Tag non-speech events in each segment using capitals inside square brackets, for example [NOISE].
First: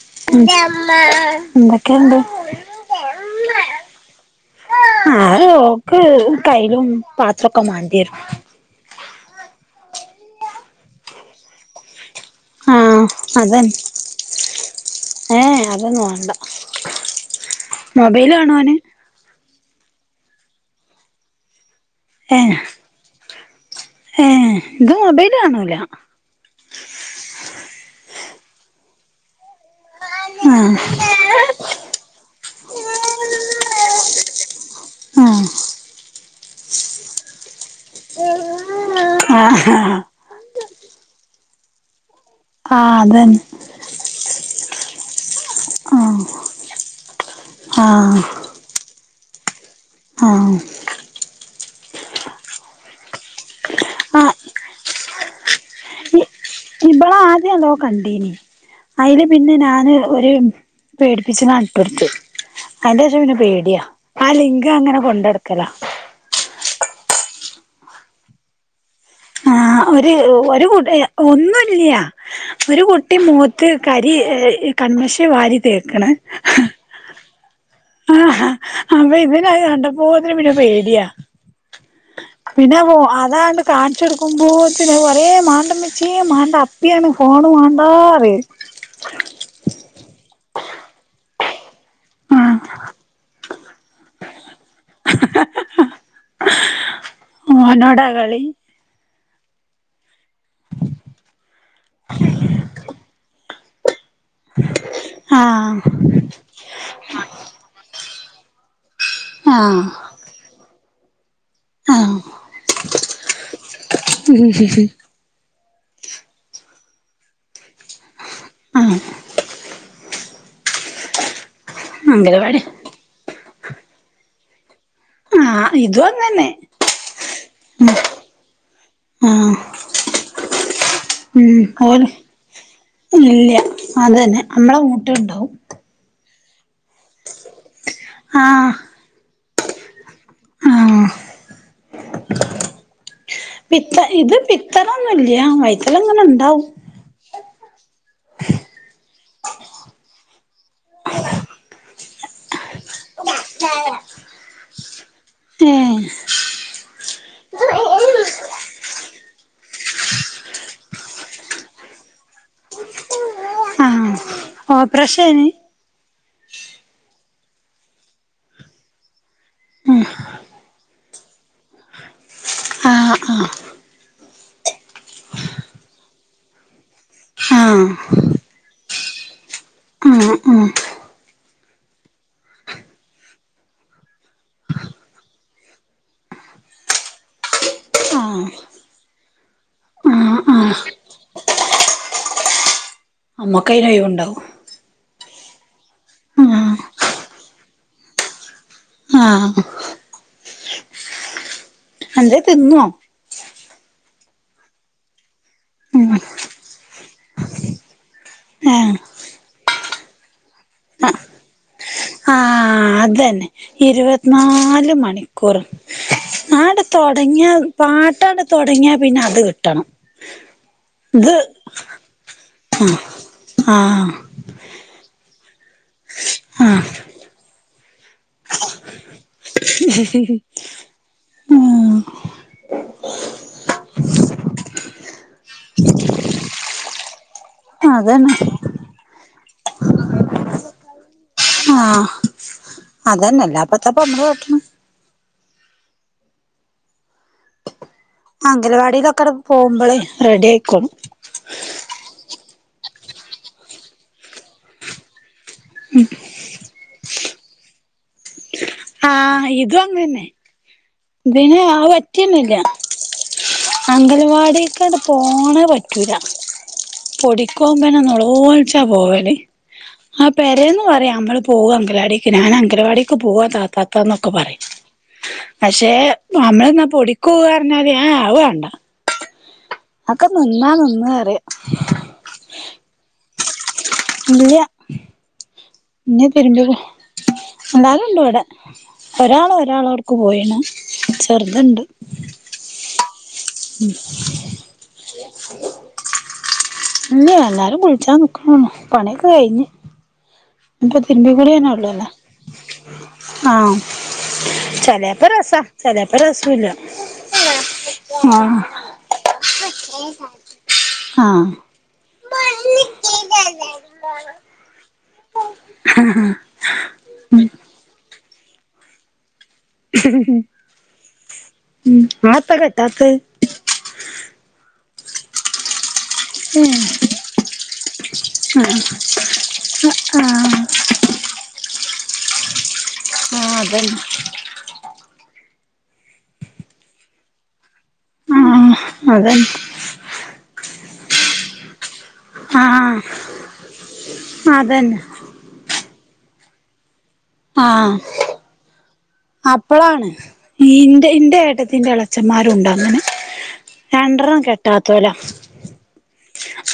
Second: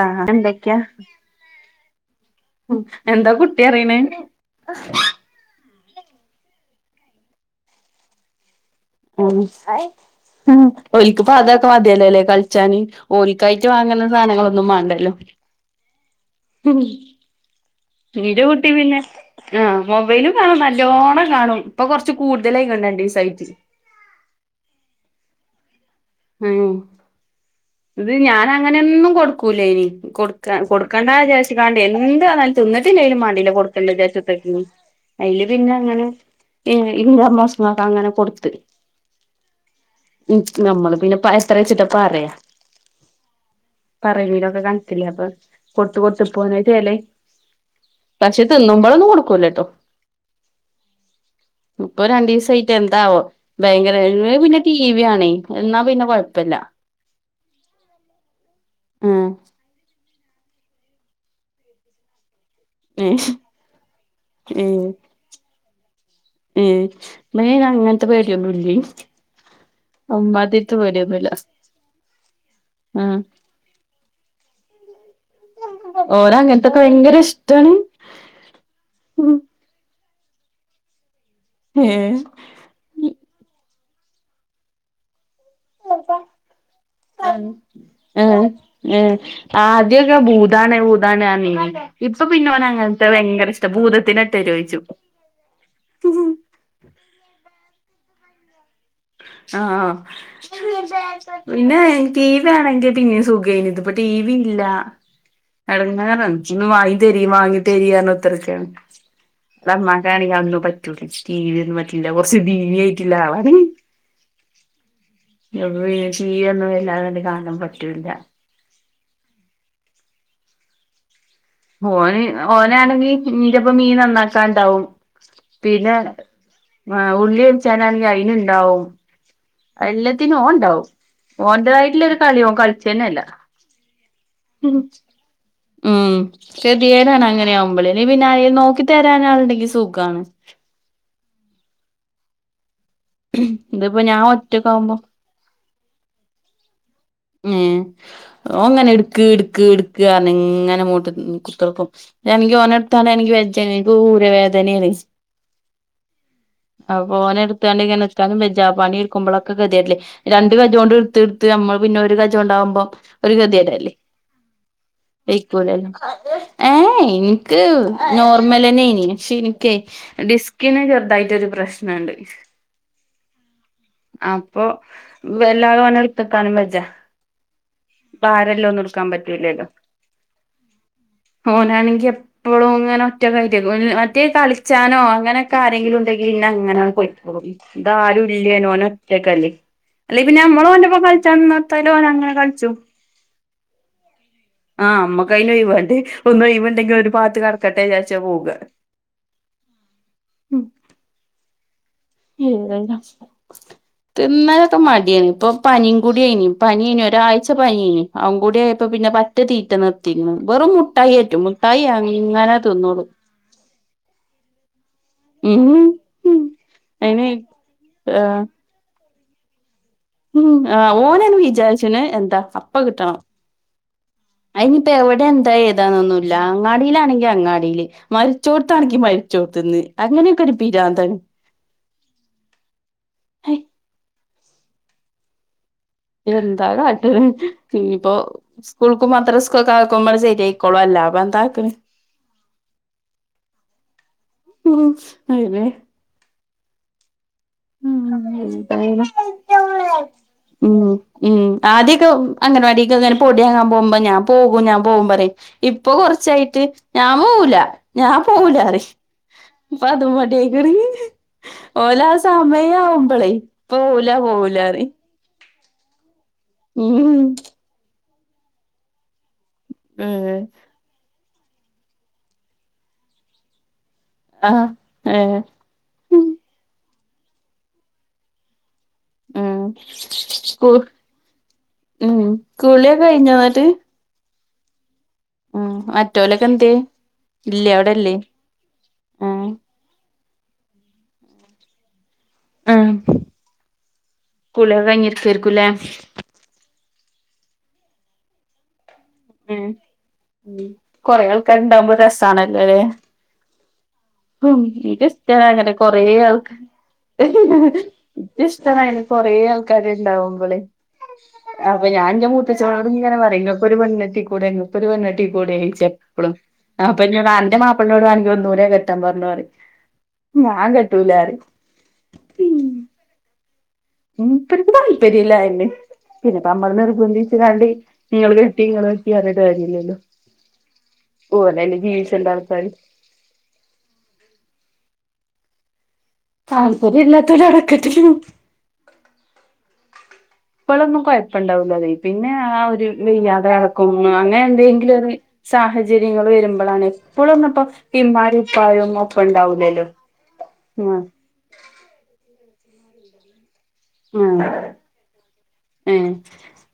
ആഹ് എന്തൊക്കെയാ എന്തൊക്കെണ്ട്? എന്താ കുട്ടി പറയണേ ഓക്ക് കയ്ലും പാത്രൊക്കെ മാണ്ട്യ രും. ഉം ഒലിക്കിപ്പ അതൊക്കെ മത്യേ ല്ലോലെ. ആ കളിച്ചാന് ഓറിക്കായിട്ട് വാങ്ങുന്ന സാധനങ്ങളൊന്നും വാണ്ടല്ലോ. ഏഹ് അതൊന്നും വാണ്ട. ഉം നീരു കുട്ടി ഓന് പിന്നെ. ആഹ് മൊബൈല കാണും നല്ലോണം കാണും ഇപ്പൊ കൊറച്ച് കൂടുതലായികണ് രണ്ടീസായിറ്റ്. സൈറ്റില് ഏഹ് ഇത് മൊബൈല് കാണൂല. ഉം ഇത് ഞാനങ്ങനൊന്നും കൊടുക്കൂലയ്നി. കൊടുക്കാ ആ കൊടുക്കേണ്ടാ ചായിച്ചിക്കാണ്ടേ എന്ത്‌ വന്നാലും തിന്നിട്ടില്ലെങ്കലും മാണ്ടില്ല കൊടുക്ക ണ്ടായ്ച് ത്തിരിക്കുക്കും. അയില് പിന്നെ ഇങ്ങനെ ഇൻ ഇമ്മമ്മ സ്റ്റ് ക് അങ്ങനെ കൊടുത്ത്. ആ ആ ഉം നമ്മള് പിന്നെ പ എത്ര വെച്ചിട്ട് പറയാ. ആഹ് അതന്നെ. പറവലൊക്കെ കാണത്തില്ലേ അപ്പൊ ആ കൊത്തു കൊത്ത പോന്നച്ചല്ലേ ആ പശേ. തിന്നുമ്പളൊന്നും കൊടുക്കൂലട്ടോ. ആഹ്. ഇപ്പൊ രണ്ടീസായിട്ട് എന്താവോ ഭയങ്കര ആ പിന്നെ ടി വി ആണെ എന്നാ പിന്നെ കൊഴപ്പല്ല. ഇബള ആദ്യല്ലോ കണ്ടീനി ഉം അയില് പിന്നെ ഞാന് ഒര്. പേടിപ്പിച്ച ന നട്ടൊട്ത്തു ഉം അയിന്റെഷം പിന്നെ പേഡ്യാ ആ ലിംഗ അങ്ങനെ കൊണ്ടടക്ക് കല. ഏഹ് മേ അങ്ങനത്തെ പേഡിയൊന്നൂല്യെ. ആഹ് ഒര് ഒര് കുട്ടി ഒന്നൂല്യാ ഒരു ഉം കുട്ടി മൂ ത്ത് കരി കൺമശിയ വാരി തേക്ണ്. ഓന് അങ്ങനത്തൊക്കെ ഭയങ്കര ഇഷ്ടാണ് ആഹ് അപ്പൊ ഉം ഇവനത് കണ്ടപ്പോതിന് പിന്നെ പേടിയാ. ഏഹ് പിന്നെ പോ അതാണ്ട് കാണിച്ചെടുക്കുമ്പോെതിന് ഒറേ മാറി ച്ചീ മാണ്ട മ്മച്യേ മാണ്ട അപ്പിയാണ് ഫോണ് മണ്ടാറിം. ഏഹ് ഏഹ് ആദ്യൊക്കെ ഭൂതണെ ഭൂതാണ ആ നീ. ഇപ്പൊ ആഹ് പിന്നെോനെ അങ്ങനത്തെ ഭയങ്കര ഇഷ്ട ഭൂതത്തിനട്ടെരോയ് ച്ചും. ഓനോടാകളി. ആഹ് പിന്നെ കീ വേണെങ്കി പിന്നിം സുഖയ്ന്തു. ഇപ്പൊ ടി വി ഇല്ല ആഹ് എടങേറാണ്. ഇചൊന്ന് വാങ്ങി തരി വാങ്ങി തരിന്നറഞ്ഞുത്തർക്കാണ് ആഹ് അ കാണാ അന്നും പറ്റൂല ടി വ്യോന്നും പറ്റൂല ആഹ് ഒറച്ച് ദീ നായിറ്റ്ള്ളളാണ്. [INAUDIBLE] പിന്നെ ടീവ്യോന്നും വല്ലാദണ്ട് കാണാൻ പറ്റൂില്ല ആഹ് ഓന് അംഗനവാടി ഓനാണെങ്കിൽ ന്റപ്പ മീൻ നന്നാക്കാണ്ടാവും ആഹ് പിന്നെ ഇതും അങ്ങനെ ഉള്ളിയുൽച്ചനാണെങ്കിൽ അയിന്ണ്ടാവും ആഹ് എല്ലത്തിനും ഓണ്ടാവും ഉം ഓണ്ടതായിട്ടുള്ള ഓല് ഒരു കളീം ഓന് കളിച്ചേന്നെ അല്ല ഇല്ല അതന്നെ നമ്മളങ്ങോട്ടുണ്ടാവും ഉം കേതിയേടാണ് അങ്ങനെ ആവുമ്പോള ഇ പിന്നെ അ ആഹ് നോക്കി തരാൻ ആളുണ്ടെങ്കിൽ സുഖാണ് ആഹ് പിത്ത ഇതിപ്പോ ഞാൻ ഇത് പിത്തനൊ ഒറ്റക്കാവുമ്പോ ന്നുല്ല വൈത്തലങ്ങനെ ഉണ്ടാവും ഏഹ് ഓങ്ങനെ ഇടുക്ക്‌ ഇടുക്ക് ഇങ്ങനെ മുട്ട് കുത്തിർക്കും ഇൻക്കാണെങ്കി ഓന്നെടുത്താണ് എനിക്ക് വെജനിക്ക് ഊരവേദനെൻ [INAUDIBLE] അപ്പോന എടുത്താണ്ടങ്ങനെ നിക്കാനും ബെജാ പണി ആക്ക്പോഴൊക്കെതിയല്ലേ രണ്ട് കജ കൊണ്ട് എടുത്ത്ടുത്ത് നമ്മള് പിന്നെ ഒരു കജ കൊണ്ടാകുമ്പോ ഒരു ഗതിയ ഏയ്‌ ആഹ് ഓപ്പറേഷേനി വെയ്ക്കൂല്ലല്ലോ ഏഹ് എനിക്ക് നോർമലന്നെനി പക്ഷെ ഉം ഡിസ്കിന് ചെറുതായിട്ടൊഒരു പ്രശ്നുണ്ട് ആഹ് ആഹ് അപ്പൊ വല്ലാ ഓനെ എടുത്ത്ക്കാനും വജ്ജ ഉം. ഭാരെല്ലഒന്നും എടുക്കാൻ പറ്റലല്ലോ ആഹ് ഓനാണെങ്കി അപ്പോളും ഇങ്ങനെ ഒറ്റക്കയി മറ്റേ കളിച്ചാനോ അങ്ങനെൊക്കെ ആരെങ്കിലും ഉണ്ടെങ്കിൽ പിന്നെ അങ്ങനെ പോയിക്കോളും ആഹ് ആഹ് ദാരുല്ല ഒറ്റക്കല്ലേ അല്ലെ പിന്നെ ആഹ് നമ്മോളോ ആഹ് ന്റപ്പോ കളിച്ചന്നത്ത ഓനങ്ങനെ കളിച്ചു അമ്മക്കൈന് ഒഴവുണ്ടാവും ആഹ് അമ്മക്കൈന് ഒഴവാണ്ടേ ഒന്ന് ആഹ് ഒഴ്യുണ്ടെങ്കിൽ ഒരു പാത്ത് കടക്കട്ടെ വിചാരിച്ച പോക ആഹ് എന്തേ ഏ തിന്നോ തായാലും തിന്നാലൊക്കെ മടിയാണ് ഇപ്പൊ പനിയും ഉം കൂടിയേനി പനി യേനി ഒരാഴ്ച പനിയേനി അതും കൂടി ആയപ്പൊ പിന്നെ ഏഹ് പറ്റ തീറ്റ നിർത്തി ക്ക്ണ് വെറും മുട്ടായി ആറ്റും മുട്ടായി അങ്ങനെ അ തിന്നോളും തന്നെ ഇരുപത്തിനാല് മണി ഉം ഉം ആണ്ട് അയിന് തൊടങ്ങിയ ആഹ് പാട്ടാണ്ട് തൊടങ്ങിയാ പിന്നെ അത് കിട്ടണം ഉം ആ ഇത് ഓനന്ന് വിചാരിച്ചന് എന്താ അപ്പ കിട്ടണം ആഹ് അയിനിയിപ്പ എവിടെ എന്താ ഏതാന്നൊന്നുല്ല ആഹ് അങ്ങാടിയിലാണെങ്കി അങ്ങാടിയില് മരിച്ചോടുത്താണെങ്കി മരിച്ചോടുത്തന്ന് അങ്ങനെയൊക്കെ ഒരു പിരാന്താണ് ഉം ഹയ് എന്താ കാട്ടണ് പിന്നയിപ്പോ അതന്നെ സ്കൂൾക്കുംമദ്രസ ക്കൊക്കേ ആക്കുമ്പോ ശരിയയിക്കോള അല്ല അപ്പൊ എന്താക്ക്ണ് ഉ അതന്നെല്ലാപ്പത്ത നമ്മ ഉം അതെ അംഗലവാടിയിലൊക്കെടെ പോകുമ്പോളേ റെഡി ഉം ആയിക്കോളും ഉം ആദ്യൊക്കെ അംഗൻവാടിക്കൊക്കേ ഇങ്ങനെ പൊടിയങ്ങാൻ പോകുമ്പോ ഞാൻ പോകും ഞാൻ പോകും പറയും ഇപ്പൊ കൊറച്ചായിട്ട് ഞാൻ പോവല ഞാൻ പോവലറി അപ്പൊ അതും മടിആയി [UNINTELLIGIBLE] ഇതിൻ ആ ഹ് പറ്റെന്നല്ല പോവൂല അംഗൽവാടി പോവൂലാറിം ക്കാണ്ട് പോണ പറ്റൂല ഉം ഓൻ ഇങ്ങനെ നെലൊൾച്ച പൊവൽ ഏഹ് പറയാ നമ്മൾ പോക അങ്കലാടിക്ക് ഞാൻ അങ്കലവാടിക്ക് പോക താത്താന്നൊ ആ ഹ്ആഹ് പക്ഷെ നമ്മളന്നാ പൊടിക്ക്പൊവാന്ന് പറഞ്ഞാൽ അഹ് ആഹ് മാണ്ട ഉം അക്കെ നിന്നാ സ്കൂ നിന്ന അറിയാം ഉം കുളിയൊക്കെ കഴിഞ്ഞ ഞ്ഞട്ട് ഇല്ല്യ ഇഞ്ഞ മറ്റോലൊക്കെ തിരുമ്പി കു എന്ത്യേ ഇല്ലേ അവിടെല്ലേ എന്താലുണ്ട് വടെ ഒരാള് ഒരാളോട് ക്ക് പോയതാണ് ചെറുത്ണ്ട് ആഹ് കുളിയൊക്കെ കയിഞ്ഞ്ഇര്ക്കായിരുക്കുലെ ഇല്ലയ് എല്ലാരും കുളിച്ചാ നിക്കാണൊള്ളു പണിയൊക്കെ ഉം കഴിഞ്ഞ് അപ്പൊ കൊറേ തിരുമ്പി കുളിയന്നെ ആൾക്കാരുണ്ടാവുമ്പോ ഒള്ളൊല്ലൊ രസാണല്ലോല്ലേ ആഹ് ഉം ചെലേപ്പ ഇൻക്ക്സ്സ്റ്റ രസാ അങ്ങനെ കൊറെ ചെലേപ്പ ആൾക്കാ രസൂല്ല ഇച്ച് ആഹ് ഇഷ്ടണയിന് കൊറെ ആൾക്കാര് ഇണ്ടാവുമ്പളെ ആഹ് അപ്പൊ ഞാൻന്റെ മൂത്തച്ചനൊട് ഇങ്ങെ പറിം ഇങ്ങക്കൊരു പെണ്ണട്ടി കൂടെ ഒരു പണ്ണിട്ടീ കൂടെ ചെപ്പളും അപ്പൊ ഇന്നൊട് അന്റെ മാപ്പിളോട് വണങി ഒന്നൂടെ കെട്ടാൻ പറഞ്ഞൊ പറിം ഞാൻ കെട്ടൂലറിം നിങ്ങളെത്താ കെട്ടാത്തെ മൂപ്പർക്ക് താല്പര്യം ഇല്ല അതന്നെ പിന്നെപ്പ നമ്മള് നിർബന്ധിച്ച് കാണ്ട് നിങ്ങള് കെട്ടി ആഹ് നിങ്ങൾ കെട്ടി അറിഞ്ഞിട്ട് കാര്യല്ലല്ലോ ആഹ് ഓല ല്ലേ ജീവിച്ച ണ്ടാൾക്കാര് ആഹ് അതന്നെ താല്പര്യം ഇല്ലാത്തൊര അടക്കട്ടെ ആഹ് അതെ ഇപ്പോളൊന്നും കൊഴപ്പം ഇണ്ടാവൂല്ലത പിന്നെ ആ ഒരു ആഹ് കഴിഞ്ഞാണ് ത് എളക്കം അങ്ങനെ എന്തെങ്കിലും അതന്നെ ഒരു സാഹചര്യങ്ങൾ വരുമ്പളാണ് എപ്പോള ന്നുപ്പം ആഹ് ഇമ്മാരും ഉപ്പായും ഒപ്പം ഉണ്ടാവൂലല്ലോ ഇൻ്റെ എട്ട ത്തിന്റെ എളച്ചന്മാരു ഉണ്ട് അങ്ങനെ രണ്ടറണം കെട്ടാത്തൊല്ല ഏ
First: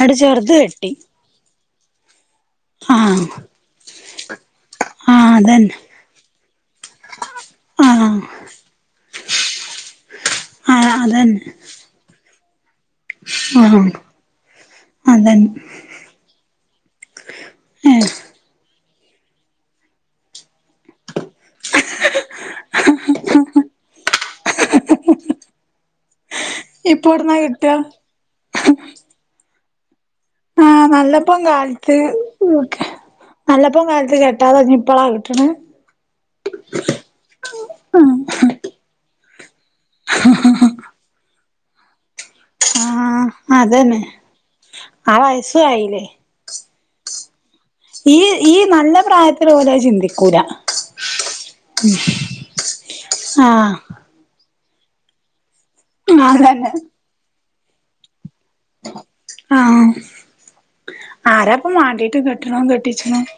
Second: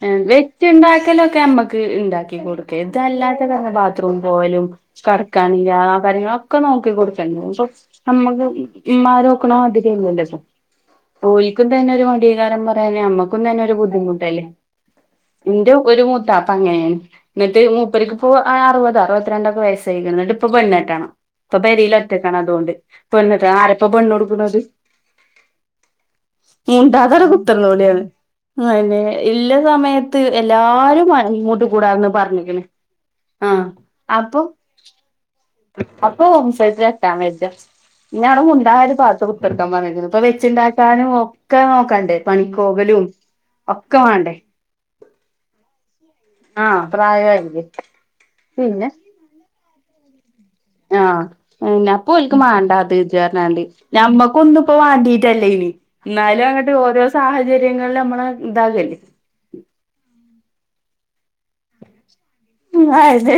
ഏ വെച്ച് കെട്ടി ഉണ്ടാക്കലക്കെ ഞമ്മക്ക് ഉണ്ടാക്കി കൊടുക്ക ആഹ് ഇതല്ലാത്ത തന്നെ ബാ ത്രുപോവലും ആഹ് കറക്കാനില്ല അതന്നെ ആ കാര്യങ്ങളൊക്കെ നോക്കിടുക്കൊ ആഹ് നമ്മക്ക് ഇമ്മാര് നോക്ക്ണ മാതിരി അല്ലല്ലോ ആഹ് ഇത് അതന്നെ ഓല്ക്കും തന്നെ ഒരു മടീകാരം അന്നെ നമ്മക്കും തന്നെ ഒരു ആഹ് ബുദ്ധിമുട്ടല്ലേ അതന്നെ എന്റെ ഒരു മുത്താപ്പ അങ്ങനെണ് എന്നിട്ട് ഏഹ് മുപ്പര്ക്ക് ഇപ്പോ അറുപത് അറുപത്തിരണ്ടക്കെ വയസ്സായിക്ക്ണ് ഇന്നിട്ട് ഇപ്പംപെണ്ണ്ട്ടണം ഇപ്പൊ പെരില് ഒറ്റക്കാണ് അതുകൊണ്ട് പെണ്ണട്ടണംആരപ്പൊ പെണ്ണു കൊടുക്ക്ണത് ഇപ്പൊ മുണ്ടാത അവ്ടെ എവിടുന്നാ കിട്ടാ കുത്തറ്ന്നോളി [UNINTELLIGIBLE] അതന്നെ ഇല്ല സമയത്ത് ത്ത് ആഹ് എല്ലാരും നല്ലപ്പം ഇങ്ങോട്ട് കാലത്ത് കൂടാന്ന് പറഞ്ഞ്ക്ക്ണ് ഒക്കെ ആഹ നല്ലപ്പം കാലത്ത് അപ്പൊ കെട്ടാതെ ഇപ്പളാ കിട്ടണ് അപ്പം [UNINTELLIGIBLE] ഇന്നെ മുണ്ടാതെ പാത്ത് കുത്തർക്കാൻ പറഞ്ഞിക്ക്ണ് ഇപ്പൊ വെച്ചുണ്ടാക്കാനും ഒക്കെ നോക്കണ്ടേ പണിക്കോകലും ആഹ് ഒക്ക അതന്നെ വേണ്ടേ ആ വയസു ആയില്ലേ ആഹ പ്രായയിലെ ഈ ഈ നല്ല പ്രായത്തിൽ ഓല് അഹ് ചിന്തിക്കൂല ആഹ് പിന്ന അപ്പൊ ഓൽക്ക് മാണ്ടത്തേന് ആഹ് [UNINTELLIGIBLE] ഞമ്മക്ക് ഒന്ന് പ്പോ വാണ്ടിട്ടല്ലേനി എന്നാലും അതന്നെ അങ്ങിട്ട് ഓരോ സാഹചര്യങ്ങളിൽ നമ്മള ഇതാകല്ലേ ആഹ ആരാപ്പ മാണ്ടീട്ട് കെ ഉ അതെ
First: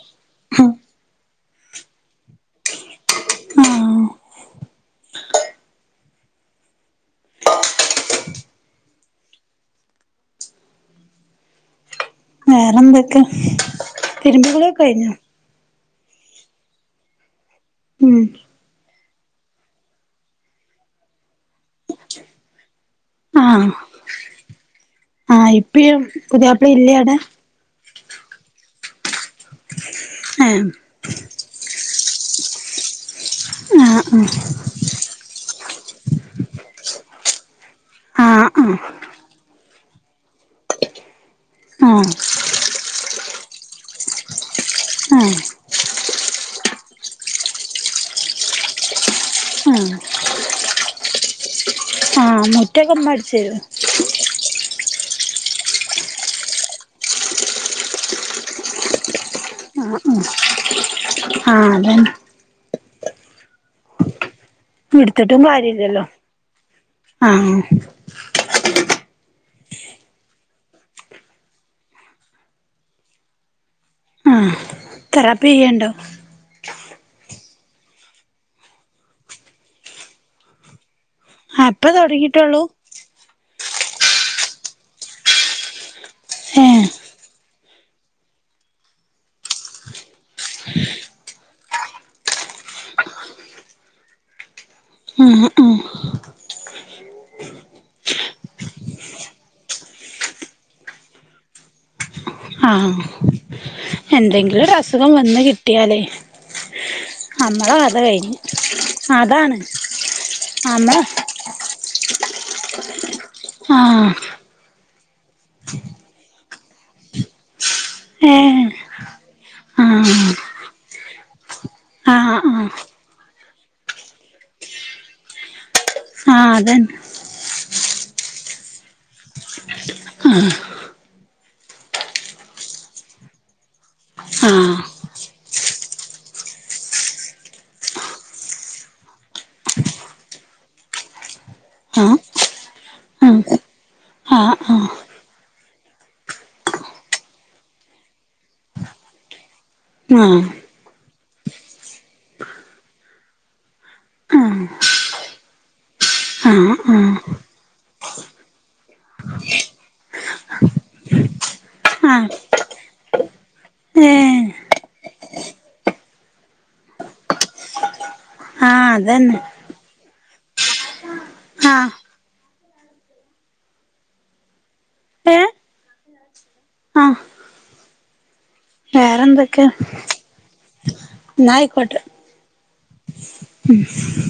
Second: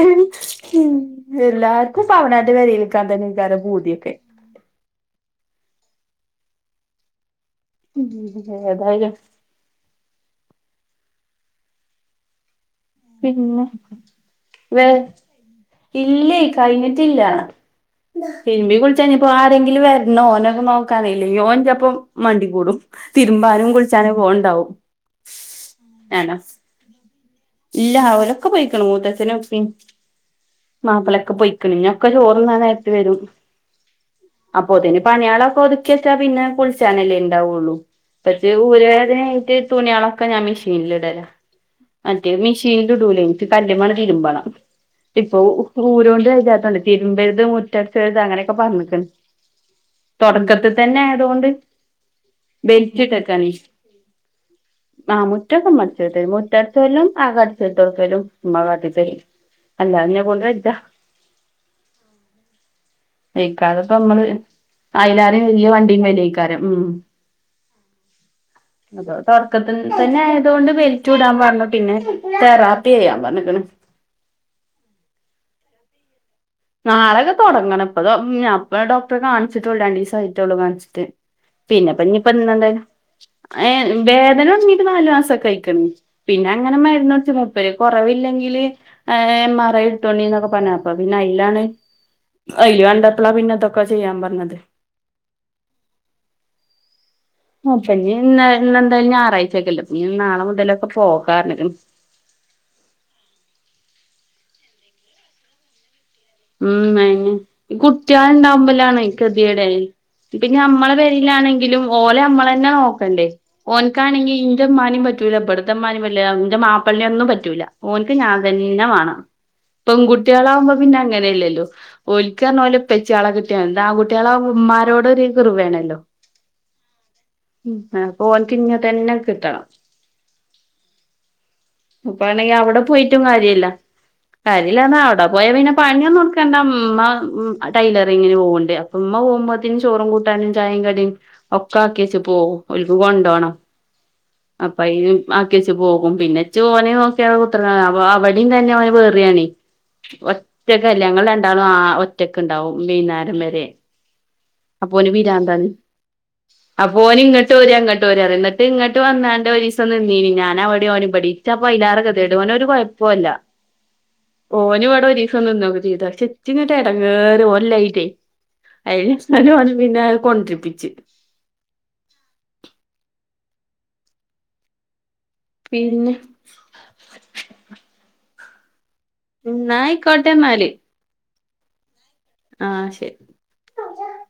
എല്ലാർക്കും ഇപ്പേ അവനാന്റെ പെരീൽക്കാൻ തന്നെ വിചാരം ആഹ് പൂതിക്കെ മ് ഏതായാലും വേറെന്തക്കെ പിന്നെ തിരുമ്പിക്കുളിക്കെ കഴിഞ്ഞോ? ഇല്ല്യ കഴിഞ്ഞിട്ടില്ല ഉം തിരുമ്പി കുളിച്ച് ഇപ്പോ ആരെങ്കിലും വരണോ ഓനൊക്കെ നോക്കാാനല്ലേ ഓൻ ൻ്റപ്പം മണ്ടി കൂടും. തിരുമ്പാനും ആഹ് കുളിച്ചാനും പോവണ്ടാവും [UNINTELLIGIBLE] വെല്ലിയേ അടാ ഇല്ല ഓലോക്കെ പോയിക്ക്ണ് മൂത്തച്ഛനുംഇപ്പീം ഏഹ് മാപ്പളെക്കെ പോയി പിന്നൊക്കെ ചോറ്ന്നാ നേരത്ത് വരും. ആഹാ അ അപ്പൊതിന് പണിയളൊക്കെ ഒതുക്കി വെച്ചാ പിന്നെ കുളിച്ചാനല്ലേ ണ്ടാവുള്ളൂ ആഹ് ഇപ്പച്ച് ആഹ് ആഹ് ഊരവേദനായിട്ട് തുണിയാളൊക്കെ ഞാൻ മിഷീനില് ഇടലാ ആഹ് മറ്റേ മിഷീനില്ടൂലേ ഇന്ക്ക് കല്ല്മ്മന്ന് തിരുമ്പണം ഇപ്പോ ആഹ് ഊരോണ്ട് വെജ്ജാത്തോണ്ട് തിരുമ്പരുത് മുറ്റടിചോരത് അങ്ങനെക്കെ പറഞ്ഞിക്ക്ണ് ആഹ് തൊടക്കത്ത്തന്നെ ആയതോണ്ട് ആഹ് മുറ്റൊക്കെ ഉമ്മ ബെൽറ്റ്ഇട്ട്ക്കാണേ അടിച്ചരും ആഹ് മുറ്റോക്കെ ഇമ്മ അടിച്ചോരി തരും മുറ്റ ചാരലും അകടിച്ചോരിതൊടക്കലും ഇമ്മ കാട്ടിത്തരും ആഹ് ഉം ആഹ് അതന്നെ വൈക്കാതെപ്പമ്മള് എടുത്തിട്ടും അയിലേറീം വല്ല്യേ കാര്യല്ലല്ലോ വണ്ടീം വലിം അയിക്കാരം ഉം ആഹ് അത് തൊടക്കത്ത് തന്നെ ആയതൊണ്ട് ബെൽറ്റുടാ പറഞ്ഞു പിന്നെ തെറാപ്പിയ്യാ പറഞ്ഞ്ക്ക്ണ് തെറാപ്പിയ്യ്ണ്ടോ? നാളെക്കെ തൊടങ്ങണം പ്പദോ ഉം ഞാപ്പ ഡോക്ടറെ കാൺച്ചിട്ടുള്ളൂ രണ്ടീസായിറ്റൊള്ളൂ കാണിച്ചിട്ട്. ആഹ് ഇപ്പ പിന്നെപ്പഞ്ഞീ തൊടങ്ങിട്ടൊള്ളൂ പ്പന്നന്താ ണ് ഏ വേദന തൊടങ്ങീട്ട് നാല് മാസൊക്കെ അയിക്ക്ണ് പിന്നെങ്ങനെ ഏഹ് മരുന്ന് കുടിച്ച് മൂ പേ കൊറവില്ലെങ്കില് ഏ എം ആർ ഐ എടുത്തോണ്ടിന്നൊക്കെ പറഞ്ഞ അപ്പ പിന്നെ അയിൽ യിലാണ് അയില് കണ്ടപ്പള പിന്നെതൊക്കെ ചെയ്യാ പറഞ്ഞത്. ആഹ് അ അപ്പഞ്ഞി ഇന്ന് ഇന്നെന്തായാലും ഞായറാഴ്ചക്കല്ലോ ഞ്ഞി നാളെ മുതലൊക്കെ പോകാറഞ്ഞ്ക്ക്ണ് ആഹ് എന്തെങ്കിലും ഒരു അസുഖം വന്ന് കി ഉം അയന്നെ ഈ കഥ കുട്ടിയാള് കഴിഞ്ഞ് ണ്ടാവുമ്പലാണ് അതാണ് കെതിയേട് പിന്നെ അമ്മളെ നമ്മളെ പേരിലാണെങ്കിലും ഓലെ അമ്മളെന്നെ നോക്കണ്ടേ ആഹ് ഓൻക്കാണെങ്കി ഇ ൻ്റെ ഇമ്മാനിം പറ്റൂല ഇബെടുത്തമ്മാനിം പറ്റ്ലാ ഇഞ്ചെ മാപ്പള്നെ ഒന്നും പറ്റൂല. ഓൻക്ക് ഞാൻ ഏഹ് തന്നെ വാണം. ആഹ് പെൺകുട്ടികളാകുമ്പോ പിന്നെ അങ്ങനെ ല്ലല്ലോ ആഹ് ഓൽക്ക് അറഞ്ഞ ആഹ് ഓലെ ഇപ്പ ച്ചിയാളെ കിട്ടിയാ ദാ ആകുട്ടിയാളാവുമ്പോ ഉമ്മാരോട് ഒരു കൃബയാണല്ലോ ആഹ് അതന്നെ ഉം ആഹ് അപ്പോൻക്ക് ഇഞ്ഞത്തന്നെ കിട്ടണം ഉപ്പാണെങ്കി അവടെ പോയിട്ടും കാര്യല്ല ആഹ് കാര്യല്ലാന്നാ അവടെ പോയാ പിന്നെ പണി ഞാ നോക്കണ്ടമ്മ ഉം അ ടൈലറിങ്ങിന് പോവ്ണ്ട് അപ്പമ്മ പോവുമ്പത്തിന് ചോറും കൂട്ടാനും ചായീം കടീം ഒക്കെ ആഹ് ആക്കിയച്ച് പോവും ഓൽക്ക് കൊണ്ടോണം ആഹ് ആഹ് ആഹ് അപ്പ അയിന് മ്മ ആക്കിയച്ച് പോകും പിന്നെച്ച് ഓനെ നോക്കിയ കുത്രന്ന അപ്പൊ അവടീം തന്നെ അവന് വെറിയാണ് ആഹ് ഒറ്റകല്ലേ അങ്ങള് രണ്ടളും ആഹ് ഒറ്റക്ക്ണ്ടാവും വൈന്നാരംവരെ ആഹ് അപ്പൊന് പിരാന്താണ് ആഹ് അപ്പ ഓന് ഇങ്ങട്ട് പോരങ്ങട്ട് പോരഅറി ഇന്നിട്ട് ഇങ്ങട്ട് വന്നാണ്ട് ഒരീസം നിന്നീന് ഞാൻ അവടെ ഓന്പടി ഇച്ചപ്പ അയിലേറെ കെതിയേട് ആഹ് ഒനൊരു കുഴപ്പൊല്ല ഏഹ് ഓന് വടെ ഒരീ സം നിന്നൊക്കെ ചീതു പക്ഷെ ച്ചിങ്ങട്ട് എടങ്ങേർ ഒല്ലായിറ്റേ ആഹ് അതന്നെ അയില് ഓനെ പിന്നാലെ കൊണ്ട്രിപ്പിച്ച് ആഹ് ഏഹ് പിന്നെ ആഹ് വേറൊന്തൊക്കെ എന്നാ ആയിക്കോട്ടെ എന്നാല് ന്നായിക്കോട്ടെ ആഹ് ശരി [INAUDIBLE]